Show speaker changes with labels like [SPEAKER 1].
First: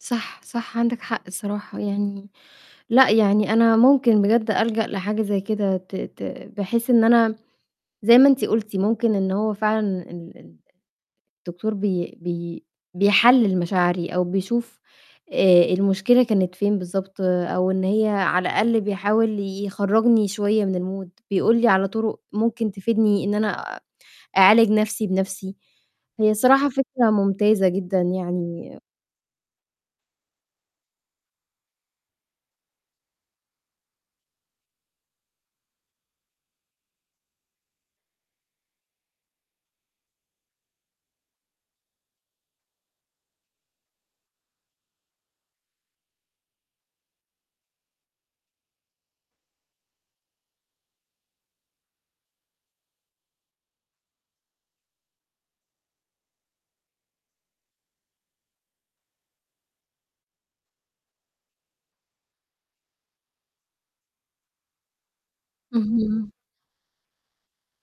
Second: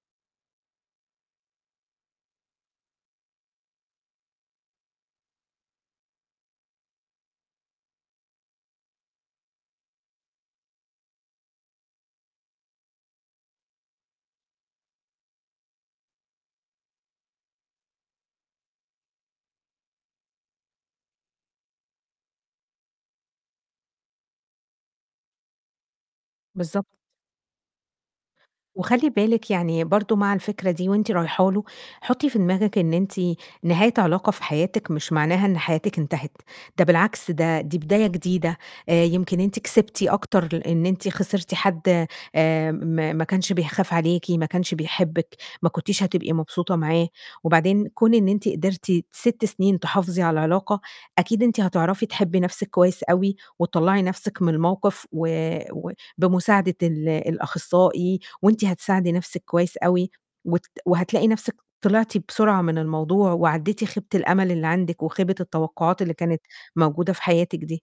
[SPEAKER 1] صح، صح عندِك حق الصراحة. يعني لأ، يعني أنا ممكن بجد ألجأ لحاجة زي كده ت ت بحيث إن أنا زي ما أنت قُلتِ ممكن إن هو فعلًا ال ال الدكتور بي بي بيحلِّل مشاعري أو بيشوف آآ، المشكلة كانت فين بالضبط أو إن هي على الأقل بيحاول يخرجني شوية من الmood، بيقول لي على طرق ممكن تفيدني إن أنا أعالج نَفْسي بنَفْسي. هي الصراحة
[SPEAKER 2] بالضبط.
[SPEAKER 1] فكرة ممتازة جدًا يعني.
[SPEAKER 2] وخلّي بالِك، يعني برضه مع الفكرة دي وأنتِ رايحه له، حطّي في دماغِك إن أنتِ نهاية علاقة في حياتِك مش معناها إن حياتِك انتهت، ده بالعكس ده دي بداية جديدة. آآ، يمكن أنتِ كسبتِ أكتر لإن أنتِ خسرتِ حد آآ، م ما ما كانش بيخاف عليكِ، ما كانش بيحبِك، ما كنتيش هتبقي مبسوطة معاه، وبعدين كون إن أنتِ قدرتِ 6 سِنين تحافظي على العلاقة، أكيد إن أنتِ هتعرفي تحبّي نَفْسِك كويس أوي وتطلّعي نَفْسِك من الموقِف و و بمساعدة ال الأخصائي وأنتِ هتساعدي نَفْسِك كويس أوي، وت وهتلاقي نَفْسِك طلعتِ بسرعة من الموضوع، وعدّيتِ خيبة الأمل اللي عندِك، وخيبة التوقّعات اللي
[SPEAKER 1] اهم.
[SPEAKER 2] كانت موجودة في حياتِك دي.